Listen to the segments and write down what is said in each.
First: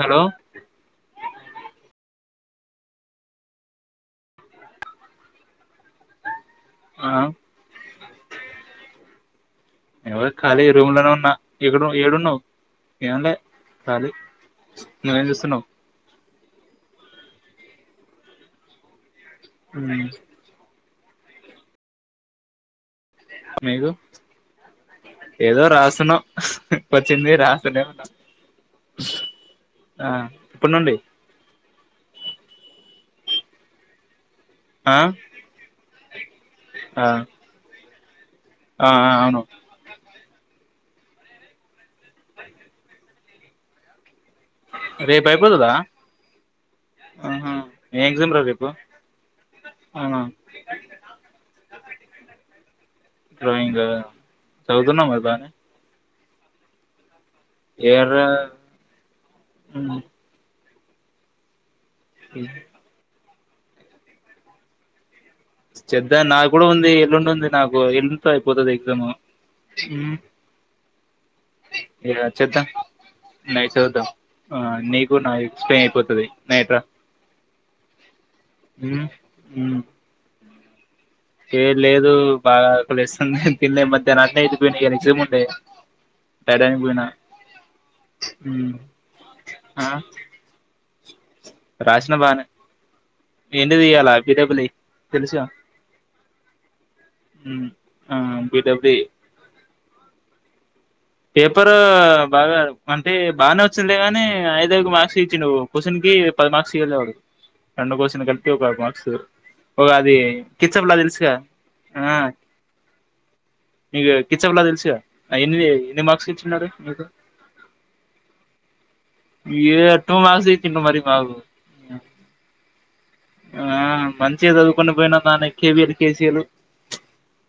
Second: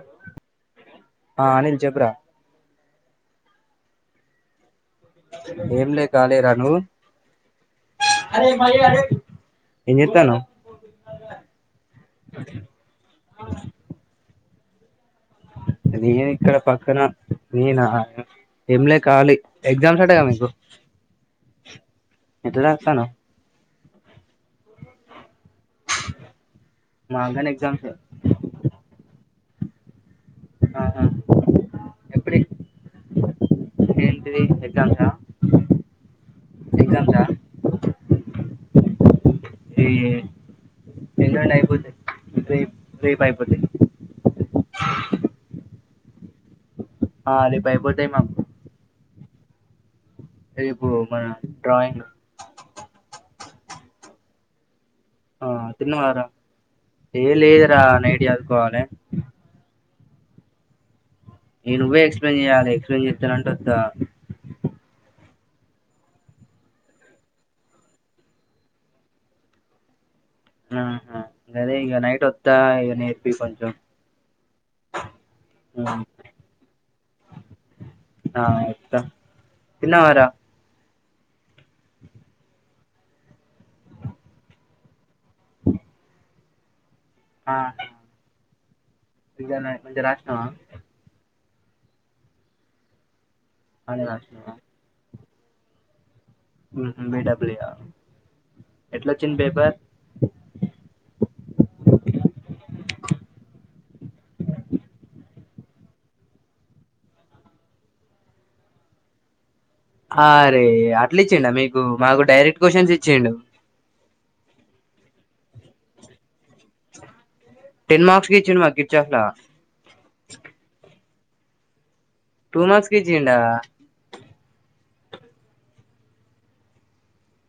hello ఆ అనిల్ చెప్పురా ఏం లే కాలిరా నువు ఆ నెన్ కూడ ఖాళీ రూమ్ లోనే ఉన్నా ఎక్కడు ఏడున్నావ్ ఎమ్లె ఖాళీ నువ్వేం చేస్తున్నావ్ నేను ఇక్కడ పక్కన నేనా ఎంలే కాలి ఎగ్జామ్స్ అంట గా మీకు ఎట్ల రాస్తన్నావ్ మీరు ఏదో రాసున్నావ్ వచ్చింది మాకు గాని రాసనే ఎగ్జామ్స్ ఏ ఆ ఎప్పునుండి ఆహా ఏంటి ఎగ్జామ్స్ ఆ ఎగ్జామ్స్ ఆ ఆ అవును అయిపోతాయ్ రెప్ అయిపోతాయ్ రేపు అయిపోతదా ఆ ఆహా రేపు ఏ అయిపోతాయి ఎక్జామ్ రా మాకు రేపు అవునా రేపు మన డ్రాయింగ్ డ్రాయింగ్ చదుకున్నవా మరి బానే ఏం లేద్రా నైట్ ఏర్రా చదువుకోవాలే ఇక నువ్వే ఎక్స్ప్లెయిన్ చెయ్యాలి ఎక్స్ప్లెయిన్ చేస్తానంటే వత్తా చెప్దాం నాకు కూడా ఉంది ఎల్లుండింది నాకు ఎలుండ్తో అయిపోతది ఎక్సమ్ ఆ హ గదే ఇంక నైట్టోత చేద్దాం ఇగ నేర్పి కొంచెం నైట్ చదువుదాం ఆ నీకు నా ఎక్స్ప్లెయిన్ ఉమ్, అయిపోతుది నైట్రా ఆ వొత తిన్నవారా ఏ లేదు బాగా ఆకలేస్తుంది తిన్లే మధ్యాహ్న అట్లే అయిపోయింది ఎక్సమ్ ఉండే రైడాన్కి పోయిన ఆహా హ్మ్ రివిజన్ అయ్ మంచిగా రాస్నవా రాస్న బానే ఏంటి బానే దియ్యాలా రాసినవా బిడబ్ల్యూ తెల్సుగా ఊహమ్ బిడబ్ల్యూ ఆ బి డబుల్ ఈ ఎట్లా వచ్చింది పేపర్ పేపరు బాగా అంటే బానే వచ్చిందిగాని ఐదైదు మార్క్స్ ఇచ్చిండు క్వశ్చన్కి పది మర్క్స్ ఇలే వాడు రెండు కొశిన్లు కలిపి ఒక ఐదు మర్క్స్ ఒక అది అరే కిచెమ్లా అట్ల తెలుస్గ ఇచ్చిండా మీకు ఆ మాకు డైరెక్ట్ క్వశ్చన్స్ ఇచ్చిండు మీకు కిచమ్లా తెలూస్గా అవి ఎన్ని ఎన్ని మార్క్స్ టెన్ మార్క్స్ కి ఇచ్చిండు మాకు కిర్చాఫ్ లా ఏ టూ మంత్స్ ఇంకమరి టూ మార్క్స్ కి ఇచ్చిండా ఆ మంచిగ చదువు కొని పోయిన నాన్న కేవఎల్ కేసల్లు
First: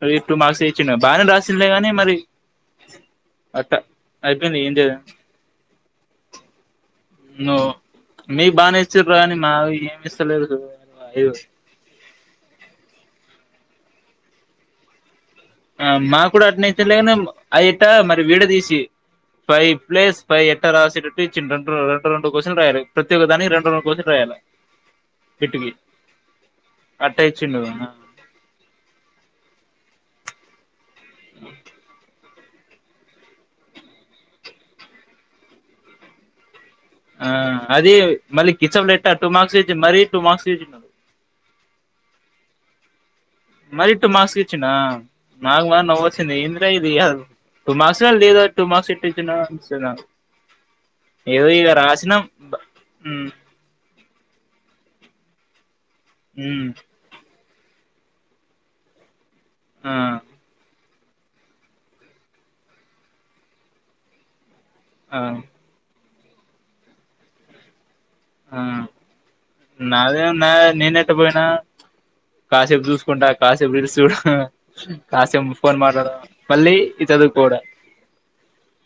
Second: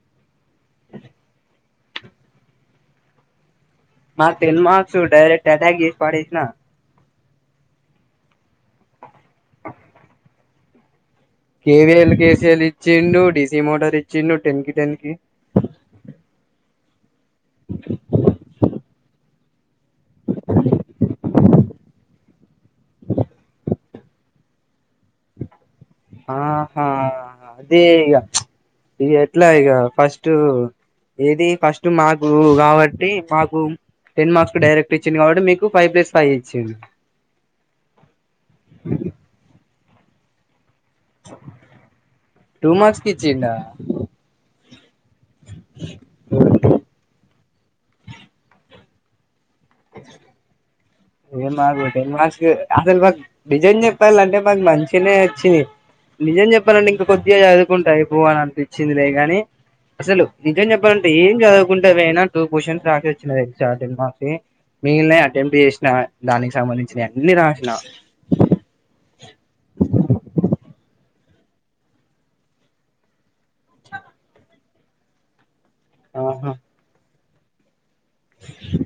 అవి ట్వ మార్క్స్ ఇచ్చిన బానే రాసిలే గానీ మరి అట్ట మ అయిపోయింది టెన్ ఏం చేయలేం మార్కసు డైరెక్ట్ ఎటాక్ చేసి పడేస్నా న మీకు బానే ఇచ్చారు కానీ మావి ఏమి ఇస్తలేదు కేవఎల్ కేసిఎల్ ఇచ్చిండు డిసి మోటార్ ఇచ్చిండు టెన్కి టెన్కి ఆ మాకూడా అట్ఇతనే లేనెమో అయట్ట మరి వీడ తీసి ఫైవ్ ప్లస్ ఫైవ్ ఎట్ట రాసటట్టు ఇచ్చిన రెడు రెండు రెండు కోసిన్లు రాయాలి ప్రత్యేక్క దానికి రెండు రెండు కోసిన్లు రాయాల పెట్టికి ఆహా అదే ఈగ ఇ ఎట్లా ఈగ ఫస్ట్ ఏది ఫస్ట్ మార్ నువ్ కాబట్టి మాకు టెన్ మార్క్స్ డైరెక్ట్ ఇచ్చిండు కాబట్టి మీకు ఫైవ్ ప్లస్ ఫైవ్ ఇచ్చిండు ఆ అది మళ్ళీ కిచప్ పెట్ట టూ మార్క్స్ చచ్చి మరీ టూ మార్క్స్ చచ్చిడు ట్వ మర్క్స్ మరి ట్వ మార్క్స్కి ఇచ్చిండు నాకు మరి నవొచింది ఇంద్ర ఇది కాదు టూ మార్క్స్లా లేదు టూ మార్క్స్ ఎట్టిచ్చిండ ఏ ఇగ మాకు టన్ రాసినం మార్స్ అసలు బ ఉమ్ నిజం చెప్పాలంటే మంచినే వచ్చేయి నిజం ఉమ్ చెప్పనండి ఇంక కొద్దిగా చదు కుంట అయిపో అని అనిపించిందిలే గాని ఆ అసలు నిజం చెప్ప ఎప్పుంటే ఏం చదువకుంటే పోయినా టూ క్వశ్చన్స్ రసోచ్చిన తెల్సా టెన్ మార్క్స్వి మిగిల్నై ఆ అటెంప్ట్ చేసినా దానికి సంబంధించిన అన్ని రాసిన ఆ నాదే ఉనై నేనేట్ట పోయినా కాసేపు చూసుకుంటా కాసేపు రీల్స్ చూస్థా కాసేపు ఫోన్ మాట్లాడం ఆహా మళ్ళీ ఇ చదువుకోడా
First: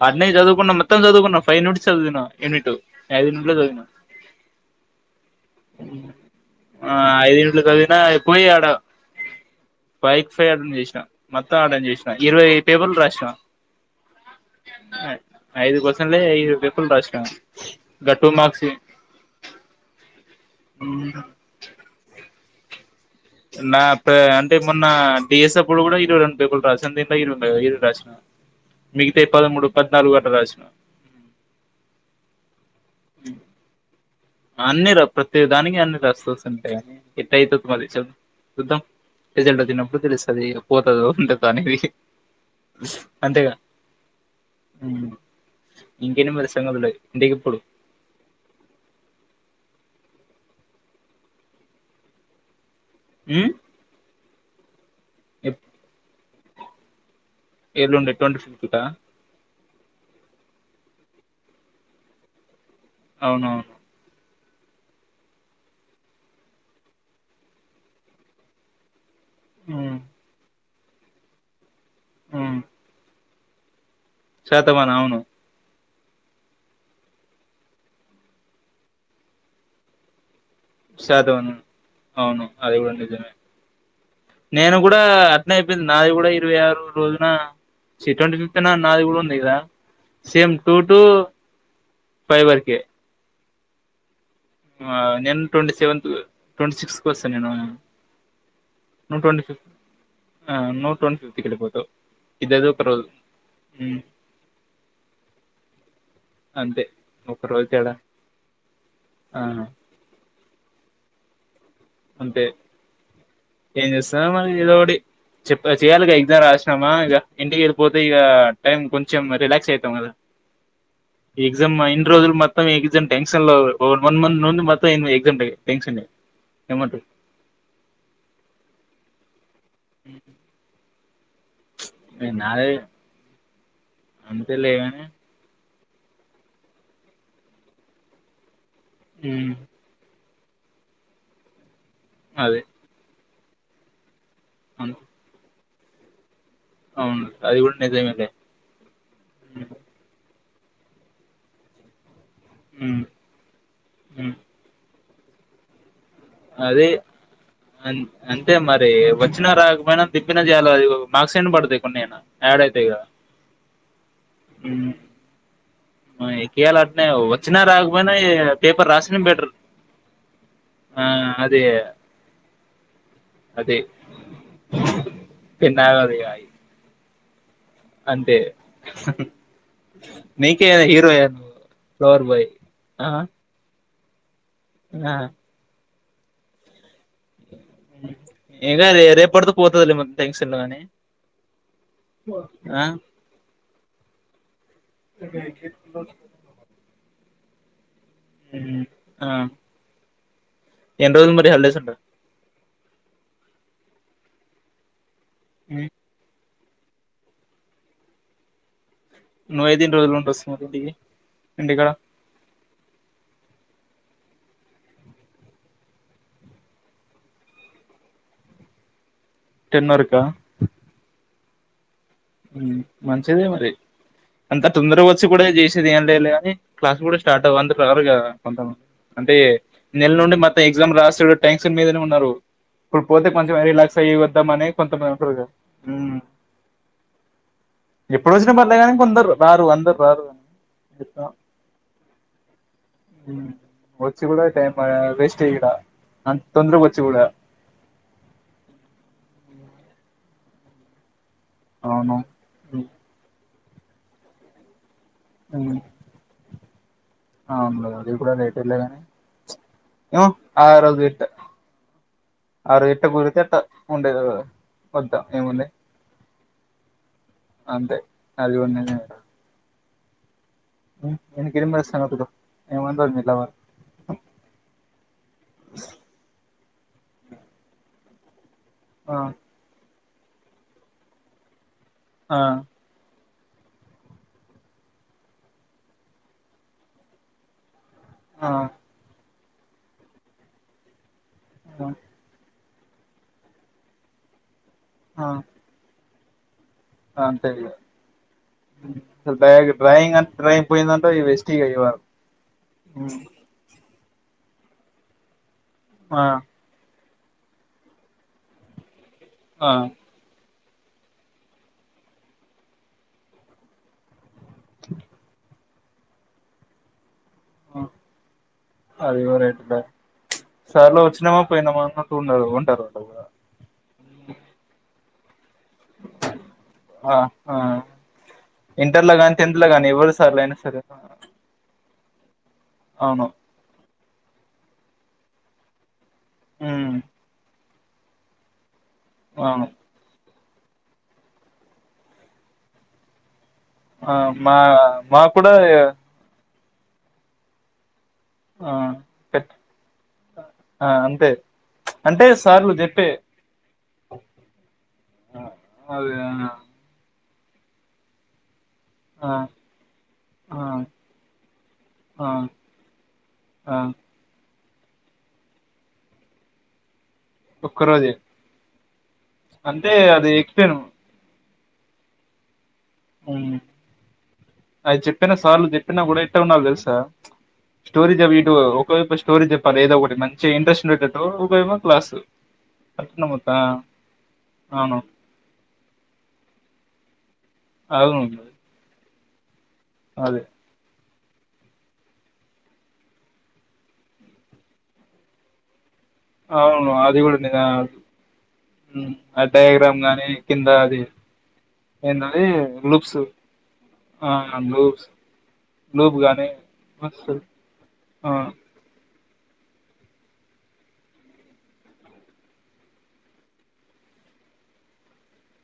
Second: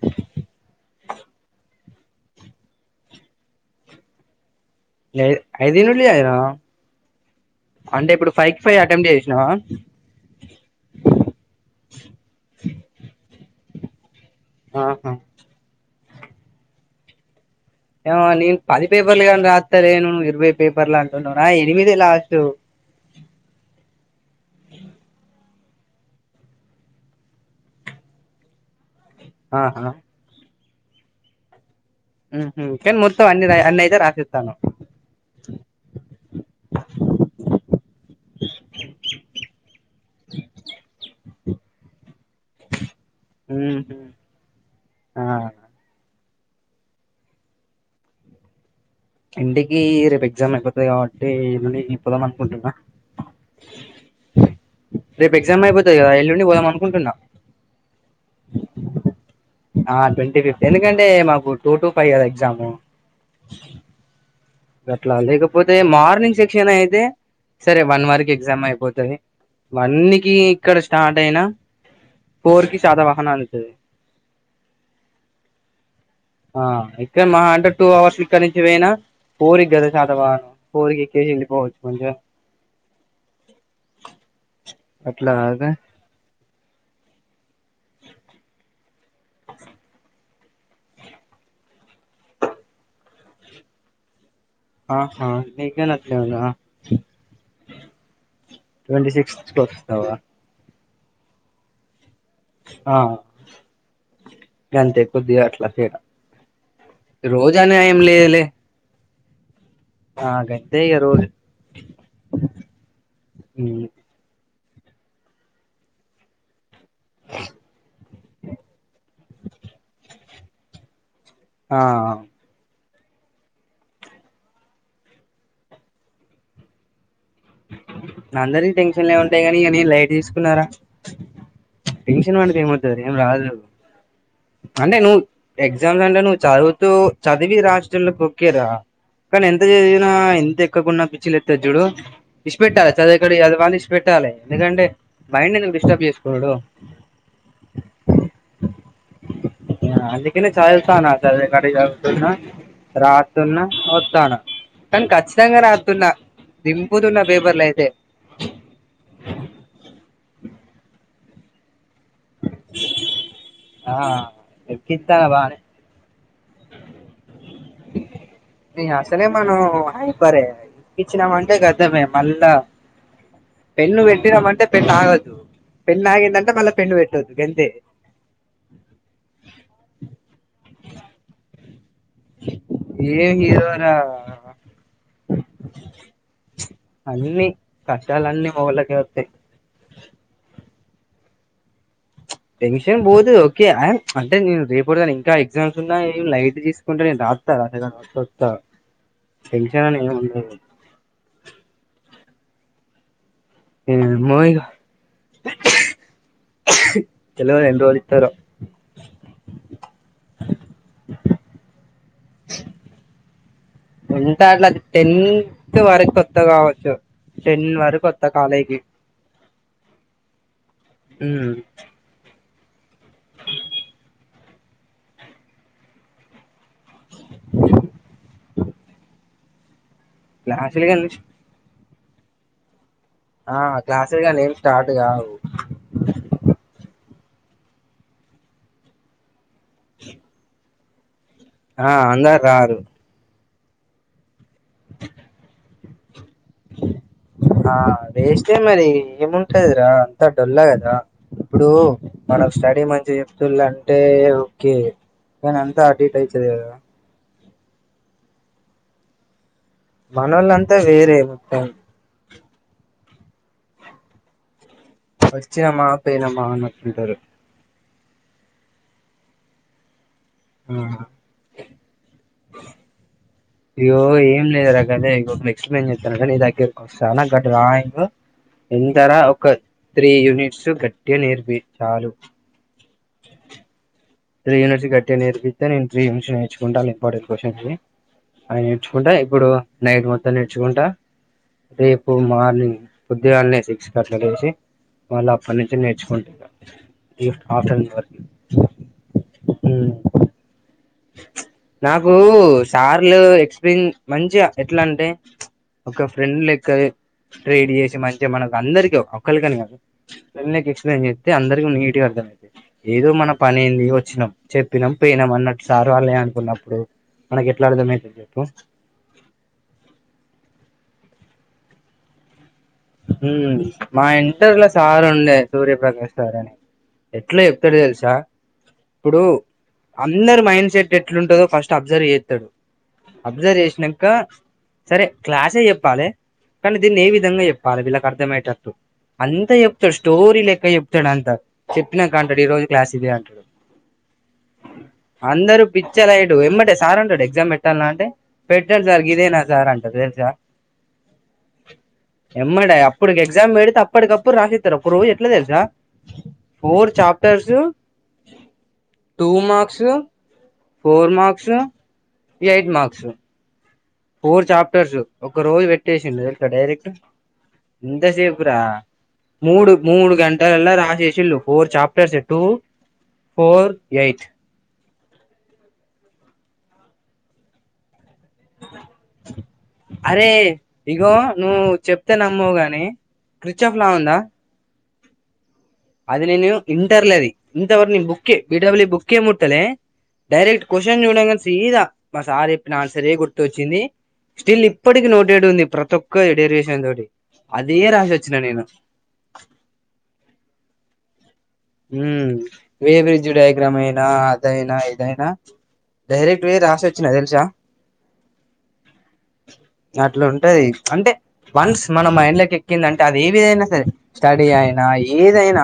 అనే చదువుకున్నా మత్తం చదువుకున్నా ఫైవ్ మీనిట్స్ చదివిన యూనిట్ ఐదుట్ లో చదివిన లేద్ ఐదు యూనిట్లు చదివినావ్ ఆ ఐదు యూనిట్లు చదివినా అంటే ఇప్పుడు పోయి ఫైవ్ ఆడ ఫైవ్ అటెంప్ట్ చేసినావా బైక్ ఫై ఆడన్ చేసినాం మొత్తం ఆర్ట చేసినా ఇరవై ఏడు పేపర్లు రాసినా ఆహా టే ఇర్రవై పేపర్లు రాసిన ఏ గా టూ నేను మార్క్స్ వి పది పేపర్లు కాని రాస్తారేనూ ఇరవై పేపర్లు అంటుంనావు రా ఎనిమిది లాస్ట్ నా ఇ అంటే మొన్న డిఎస్స అప్పుడు కూడా ఇరై రండు పేపులు రాస దీంలో ఇరు ఇర రాసా మిగితాయీ పదమూడు ఆహా పద్నాలుగు అట్లా రాసిన ఉహు కానీ మొత్తం ఆ అన్నయితే రాసి అన్ని ర ప్రతి దానికి అన్ని రెస్తుస్ ఉంటాయి కానీ ఎట్ అవుతుంది మది చ చూద్దాం రిజల్ట్ వచ్చినప్పుడు తెలుస్తుంది పోతుది ఉంటుది అనేది అంతేగా ఉహు ఆ ఇంకే మరి సంగతులు ఇంటికి ఎప్పుడు ఇంటికి రేపు ఎగ్జామ్ అయిపోతుంది కాబట్టి ఎల్లుండి పోదాం అనుకుంటున్నా ఉమ్ రేపు ఎగ్జమ్ అయిపోతంది కదా వెల్లుండి పోదం అనుకుంటున్నా ఏలుండే ట్వంటీ ఫిఫ్త్ట ఆ ట్వంటీ ఫిఫ్త్ ఎందుకంటే మాకు టూ టు ఫైవ్ ఎగ్జామ్ అవునవును ఆట్లా లేకపోతే మార్నింగ్ సెక్షన్ అయితే సరే వన్ వర్ క ఎగ్జామ్ అయిపోతుది వన్ ఉమ్ క ఇక్కడ స్టార్ట్ అయినా ఫోర్ కి శదావాహన అందుతుది శాతమాన్ అవును ఆ ఇక్కడ మహా అంటే టూ అవర్స్ ఇక్కడ నుంచి పోయినా పోరి కదా శాతవాహనం ఫోర్ కి ఎక్కేసి శాతవ వెళ్ళిపోవచ్చు మంచిగా అవును అది కూడా నిజమే నేను కూడా అట్లా అట్నే అదే అయిపోయింది నాది కూడా ఇరవై ఆరు రోజున చి ట్వంట ఫిఫ్త్ నాదీ కూడా ఉంది ఇద సేమ్ టూ టు ఫైవ్ వరకే ఆహా నేను ట్వంటీ నీకని సెవెంత్ అట్లే ఉందా ట్వంటీ సిక్స్ కు వస్తా నేను ట్వంటీ నువ్వు ట్వీటీ సిక్స్త్ కి ఫిఫ్త్ వస్తావా ఆ ట్వంటీ ఫిఫ్త్ ఇక్కడ పోతావ్ ఇద్దరిదీ ఒక రోజు ఉమ్ అంతే కొద్ది అట్లా తేడా అంతే ఒక రోజు తేడా రోజానేయం లేదులే ఆ నాకైతే ఇక రోజు అంతే ఉమ్ ఏం చేస్తార మరి ఏదో ఒకటి చెప్ప చెయాలి క ఎగ్జామ్ రాసి మా ఇ ఇంటిక పోతే ఇక టైమ్ కొంచెం రిక్స్ అయితం కదా ఎగ్జామ్ ఆ ఇయిన్ని రోజులు మొత్తం ఎ ఎక్సంలో టెన్షన్ వన్ మంత్ ను మొత్తం ఎజాట్ టెన్షన్మ నా అందరి టెన్షన్లే ఉంటాయి కాగాని అని లైట్ తీసుకున్నారా టెన్షన్ నాదే ఏమొత్తది ఏం రాదు అంతేలే అంటే గాని నువ్వు ఎగ్జామ్స్ అంటే నువ్వు చదువుతూ చదివి రాసేటోళ్లకు ఓకే రా కానీ ఉమ్ ఎంత చదివినా ఎంత ఎక్కకుండా పిచ్చి లేతది చుడు ఇసి అదే పెట్టాలి చదిక్కడ చదవాల ఇసి పెట్టాలి ఎందుకంటే అన్ మైడ్ డిస్టబ్ చేస్త అవును అది కూడా నిజంమే లే అందుకనే చాలల్స్తాను కడి న్నా ఉమ్ రాతున్నా ఉమ్ వస్తాను కానీ ఖచ్చితంగా రాతున్నా అది దింపుతున్నా పేపర్లు అయితే అంటే మరి వచ్చినా రాకపోయినా తిప్పినా చేల అది మాక్స్ ఎన్ని పడతాయి కొన్నేనా యాడ్ అయితాయి కదా ఆ ఎక్కిత్తాన బానే ఎకియాల అట్నే వచ్చినా రాకపోయినా పేపర్ రాసిన బెటర్ ఆ ఇచ్చినామంటే అదే గద్దమే మళ్ళా అదే పెన్ను పెట్టిరమంటే పెన్న ఆగద్దు పెన్ పెన్న ఆగదు ఇగ ఆగందంటే మళ్ళా పెన్ను పెట్టొదు గంతే అంతే నీకే హీరోయ నువ్వు ఫ్లవర్ బాయ్ ఆ ఏం గిరోర ఆ అన్ని కష్టాలన్నీ ఇంగా మొగోళ్ళకే రే వస్తాయి రేపడితో పోతది లే మనకు టెన్షన్ అని టెన్షన్ పోదు ఓకే అంటే నేను రేపు ఇప్పుడు కాని ఇంకా ఎగ్జమ్స్ ఉన్నాయి లైట్ తీసుకుంటా కాని తీసుకుంట నేను రాత్తా సొత్తా ఆ టెన్షన్ అని ఏం ఉండదు ఎన్ని రోజులు మరి హాలిడేస్ ఉంటా ఏమో ఇగ ఉ తెలువది ఎన్ని రోజులిస్తారో నువ్వైతే ఎన్ని రోజులు ఉండి వస్తావ్ మరి ఇంటికి ఇంటికాడ ఉంటలా టెన్త్ వరకు కొత్త కావచ్చు టెన్ వారకొత్త కాలేజీకి టెన్ వరక ఉ మంచిదే మరి అంత తొందరగా వచ్చి కూడా చేసేది ఏం లేలే అని క్లాస్ కూడా స్టార్ట్ అవ్వ అంత రారుగ కొంత మంది అంటే నెల నుండి మత్ క్లాసులు ఎగ్జామ్ గాని రాసుడు ట్యాంక్క్షన్ మీదనే ఉన్నారు ఇప్పుడు పోతే కొంచెం ఆ రిలాక్స్ అయ్యి క్లాసులు గాని ఏం వద్దాంమని స్టార్ట్ కొంతమంది కావు ఉంటారు కదా ఎప్పుడు వచ్చినా పర్లేగాని కొందరు రారు అందరు రారు ఆ అందర్ రారు వచ్చి కూడా టైమ్ పా వేస్ట్ ఈడ అంత తొందరగా వచ్చి కూడా ఆ వేస్టే మరి ఏం ఉంటదిరా అంత డొల్ల కదా ఇప్పుడు అవును మనకు స్టడీ మంచి చెప్తులంటే ఓకే కని అంత అటు ఇటు అయితది కదా ఆ అవును లే అది కూడా రైటె లే గాని ఎమో మనోళ్ళంతా ఆరోజు వేరే ఎట్ మొత్తం అరు ఎట్ట గుడితే అట్ట ఉండే వచ్చినమ్మా పోయినమ్మా అన్నట్టు ఉంటది అంటే అది ఉన్నింది ఆ ఎ [unintelligible] అయ్యో ఏం లేదు రా గదే ఎక్స్ప్లెయిన్ చేస్తారు కానీ దగ్గరకి గ డ్రాయింగ్ ఆ ఎంతరా ఒక త్రీ యూనిట్స్ గట్టి గా నేర్పి చాలు ఆ త్రీ యూనిట్స్ గట్టిగా నేర్పితే నేను త్రీ యూనిట్స్ నేర్చుకుంటా ఇంపార్టెంట్ క్వశ్చన్ అది ఆ అవి నేర్చుకుంటా ఇప్పుడు నైట్ మొత్తం నేర్చుకుంటా రేపు మార్నింగ్ ఉద్ద్యగాల్ని శిక్ష కట్లు చేసి వాళ్ళు అప్పటి నుంచి నేర్చుకుం అంత డ్రయింగ్ డ్రయింగ్ అంత నాకు సార్లు ఎక్స్పీరియన్ మంచిగా ఎట్లా అంటే ఒక ఆ ఫ్రెండ్ లెక్క ట్రేడ్ చేసి మంచిగా మనకు అందరికి ఒక్కలికని ఆ కాదు కమ్యూనికేషన్ చెప్తే అందరికి నీట్గా అర్థంమయితది ఏదో మన పనేంది వచ్చినాం చెప్పినాం పోయినాం అన్నట్ సార్ వాళ్ళే అనుకున్నప్పుడు ఎట్లా అర్థమవుతుంది చెప్పు అదివరటి సళవ వచ్చినవా పోయినావా అన్నట్టు ఉండాలి మా ఇంటర్లో సార్ ఉండే సూర్యప్రకాష్ గారని ఆ ఎట్లా ఆ చెప్తాడు తెలుసా ఇంటర్లో ఇప్పుడు గాని టెన్త్ లో గాని ఎవరు సార్లు అందరు అయినా మైండ్ సరే సెట్ ఎట్లుంటుందో ఫస్ట్ అ అబ్జర్వ్ చేస్తాడు అవును అబ్జర్వ్ చేసినాక సరే క్లాసే చెప్పాలి కానీ ఉమ్ దీన్ని ఏ విధంగా చెప్పాలి వీళ్ళకి అర్థమయేటట్టు అంతా అవును చెప్తాడు స్టోరీ ఇంకా చెప్తాడు అంతా చెప్పినాక అంటడు ఈ రోజు క్లాస్ ఇదే అంటాడు ఆ మా మా కూడా అందరు పిచ్చలైడు ఏమ్మంటే సార్ అంటాడు ఎగ్జామ్ పెట్టాల అంటే ఆ పెట్టారు సార్ గిదేనా పెట్ సార్ అంట తెలుసా ఆ అంతే అంటే ఇమ్ సార్లు చెప్పే అప్పడుకి ఎగ్జామ్ పెడితే అప్పటికప్పుడు రాసిస్తారు రోజ్ ఎట్లా తెలుసా అదే ఆ ఫోర్ చాఫ్టర్స్ టూ ఆ మార్క్స్ ఫోర్ మార్క్స్ ఆ ఎయిట్ మార్క్స్ ఆ ఫోర్ చాప్టర్స్ ఒక రోజు పెట్టేసిండు ఇట్లా డైరెక్ట్ ఒక్క రోజే ఎంతసేపు రా మూడు అంటే మూడు అది గంటలలా ఎక్స్ప్లెయిన్ రాసేసిళ్ళు four chapters two four eight అది చెప్పినా సార్లు చెప్పినా కూడా ఎట్టే ఉన్నా తెలుసా స్టోరీ చెప్ప ఇటు ఒకవైపు స్టోరీ చెప్పాలి ఏదో ఒకటి అరే మంచిగా ఇంట్రెస్ట్ ఉండేటట్టు ఒకవేపు క్లాసు అట్లనే మొత్తం రిచ్ అఫ్ లా ఉందా అవును అది నేను ఇంటర్ల అది ఇంతవరకు అవును సి డబ్ల్యూ బుకే మొట్టలే అదే డైెరక్ట్ క్వశ్చన్ చుడ సీదా మా సార్ చెప్పిన ఆన్సర్ గుర్తుచ్చింది స్టిల్ ఇప్పటికకి నోటేడ్ ఉంది ప్రతి ఒక్క ఎక్కువ ఎడియర్ చేసినం అవును చూడు అది కూడా నిజ అదే రాసి వచ్చిన నేను ఉమ్ ఆ డయాగ్రామ్ గాని కింద అది ఉ ఏందది లూప్స్ వేవ్రిజ డయాగ్రామ్ అయినా ఆ అదైనా లూప్స్ ఏదైనా లూప్ డైరెక్ట్ గాని పోయి రాసి వచ్చినా మస్తు తెలుసా ఆ అట్లా ఉంటదీ అంటే వన్స్ మనం మానమైండ్లకి ఎక్కిందంటే అది ఏదైనా సరే స్టడీ అయినా ఏదైనా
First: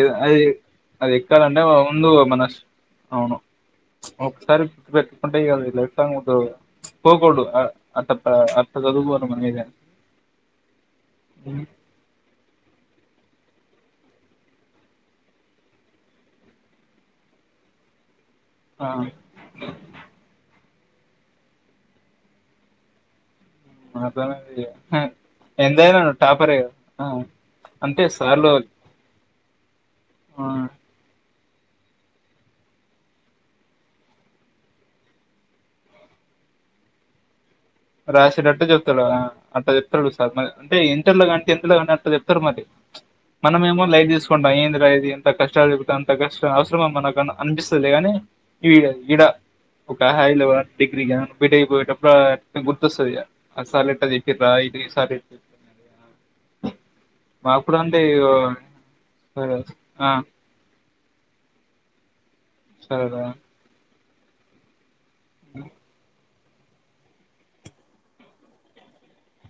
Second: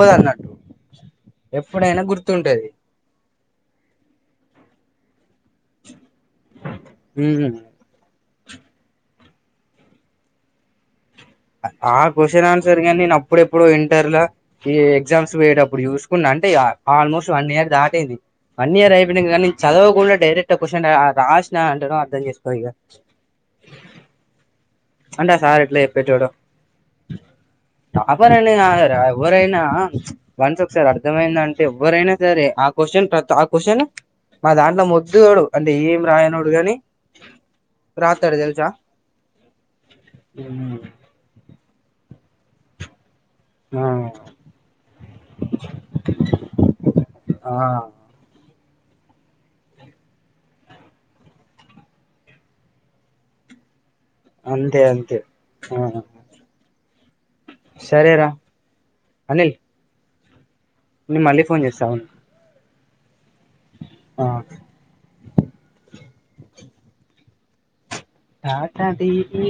ఏదో అది అది ఎక్కాలంటే ముందు మన గుర్తుంటది అవును ఒకసారి పెట్ [unintelligible] పోకూడదు ఉమ్ అ అట్ల చదువు కోవాలి ఏదైనా ఉమ్, ఆ క్వశ్చన్ అన్ గాని నేను అప్పుడెప్పుడు ఇంటర్ ఎగ్జామ్స్ పోయేటప్పుడు చూసుకున్నా అంటే ఆల్మోస్ట్ వన్ ఇయ దాటీంది వన్ ఇయర్ ఆ అయిపోయి కానీ చదవకుండా డైరెక్ట్ క్వశ్చన్ రాసిన అంటనే అర్థం చేసుకో ఇక అర్ధం అయింది అంటే సార్ ఎట్లా చెప్పేటోడు ఆ, అంటే టాప్పర్ సార్లు అని కాదురా ఎవరైనా ఆ, వన్స్ ఒకసారి అర్థమైంద అంటే ఎవ్వరైనా సరే ఆ క్వశ్చన్ ఆ క్వశ్చన్ మా దాంట్లో మొద్దువోడు అంటే ఏం రాయనోడు కాని రాసేటట్టే చెప్తా అట్లా చెప్తాడు సార్ అంటే ఇంటర్లో కాని టెన్త్ లొ కానీ అట్లా చెప్తారు మరి మనమ ఏమో ఆ లైవ్ తీసుకుంటాం ఏంది రా ఎంత కష్టాలు చెపితే అంత కష్టం అవసరమ మనకు ఆ అనిపిస్తదీ గాని ఈ ఇడ ఒక హై లెవెల్ డిగ్రీ కాని బి టేక్ పోయేటప్పుడు గుర్తొస్తదిగా ఆ సార్ ఎట్లా చేపిరా ఇటు అంతే ఈ సార్ అంతే చేపి ఆ మా అప్పుడు అంటే సరేరా అనిల్ ఆ నేను మళ్ళీ ఫోన్ చేస్తా అగు సరే రా ఆ [unintelligible] అట్లాటివి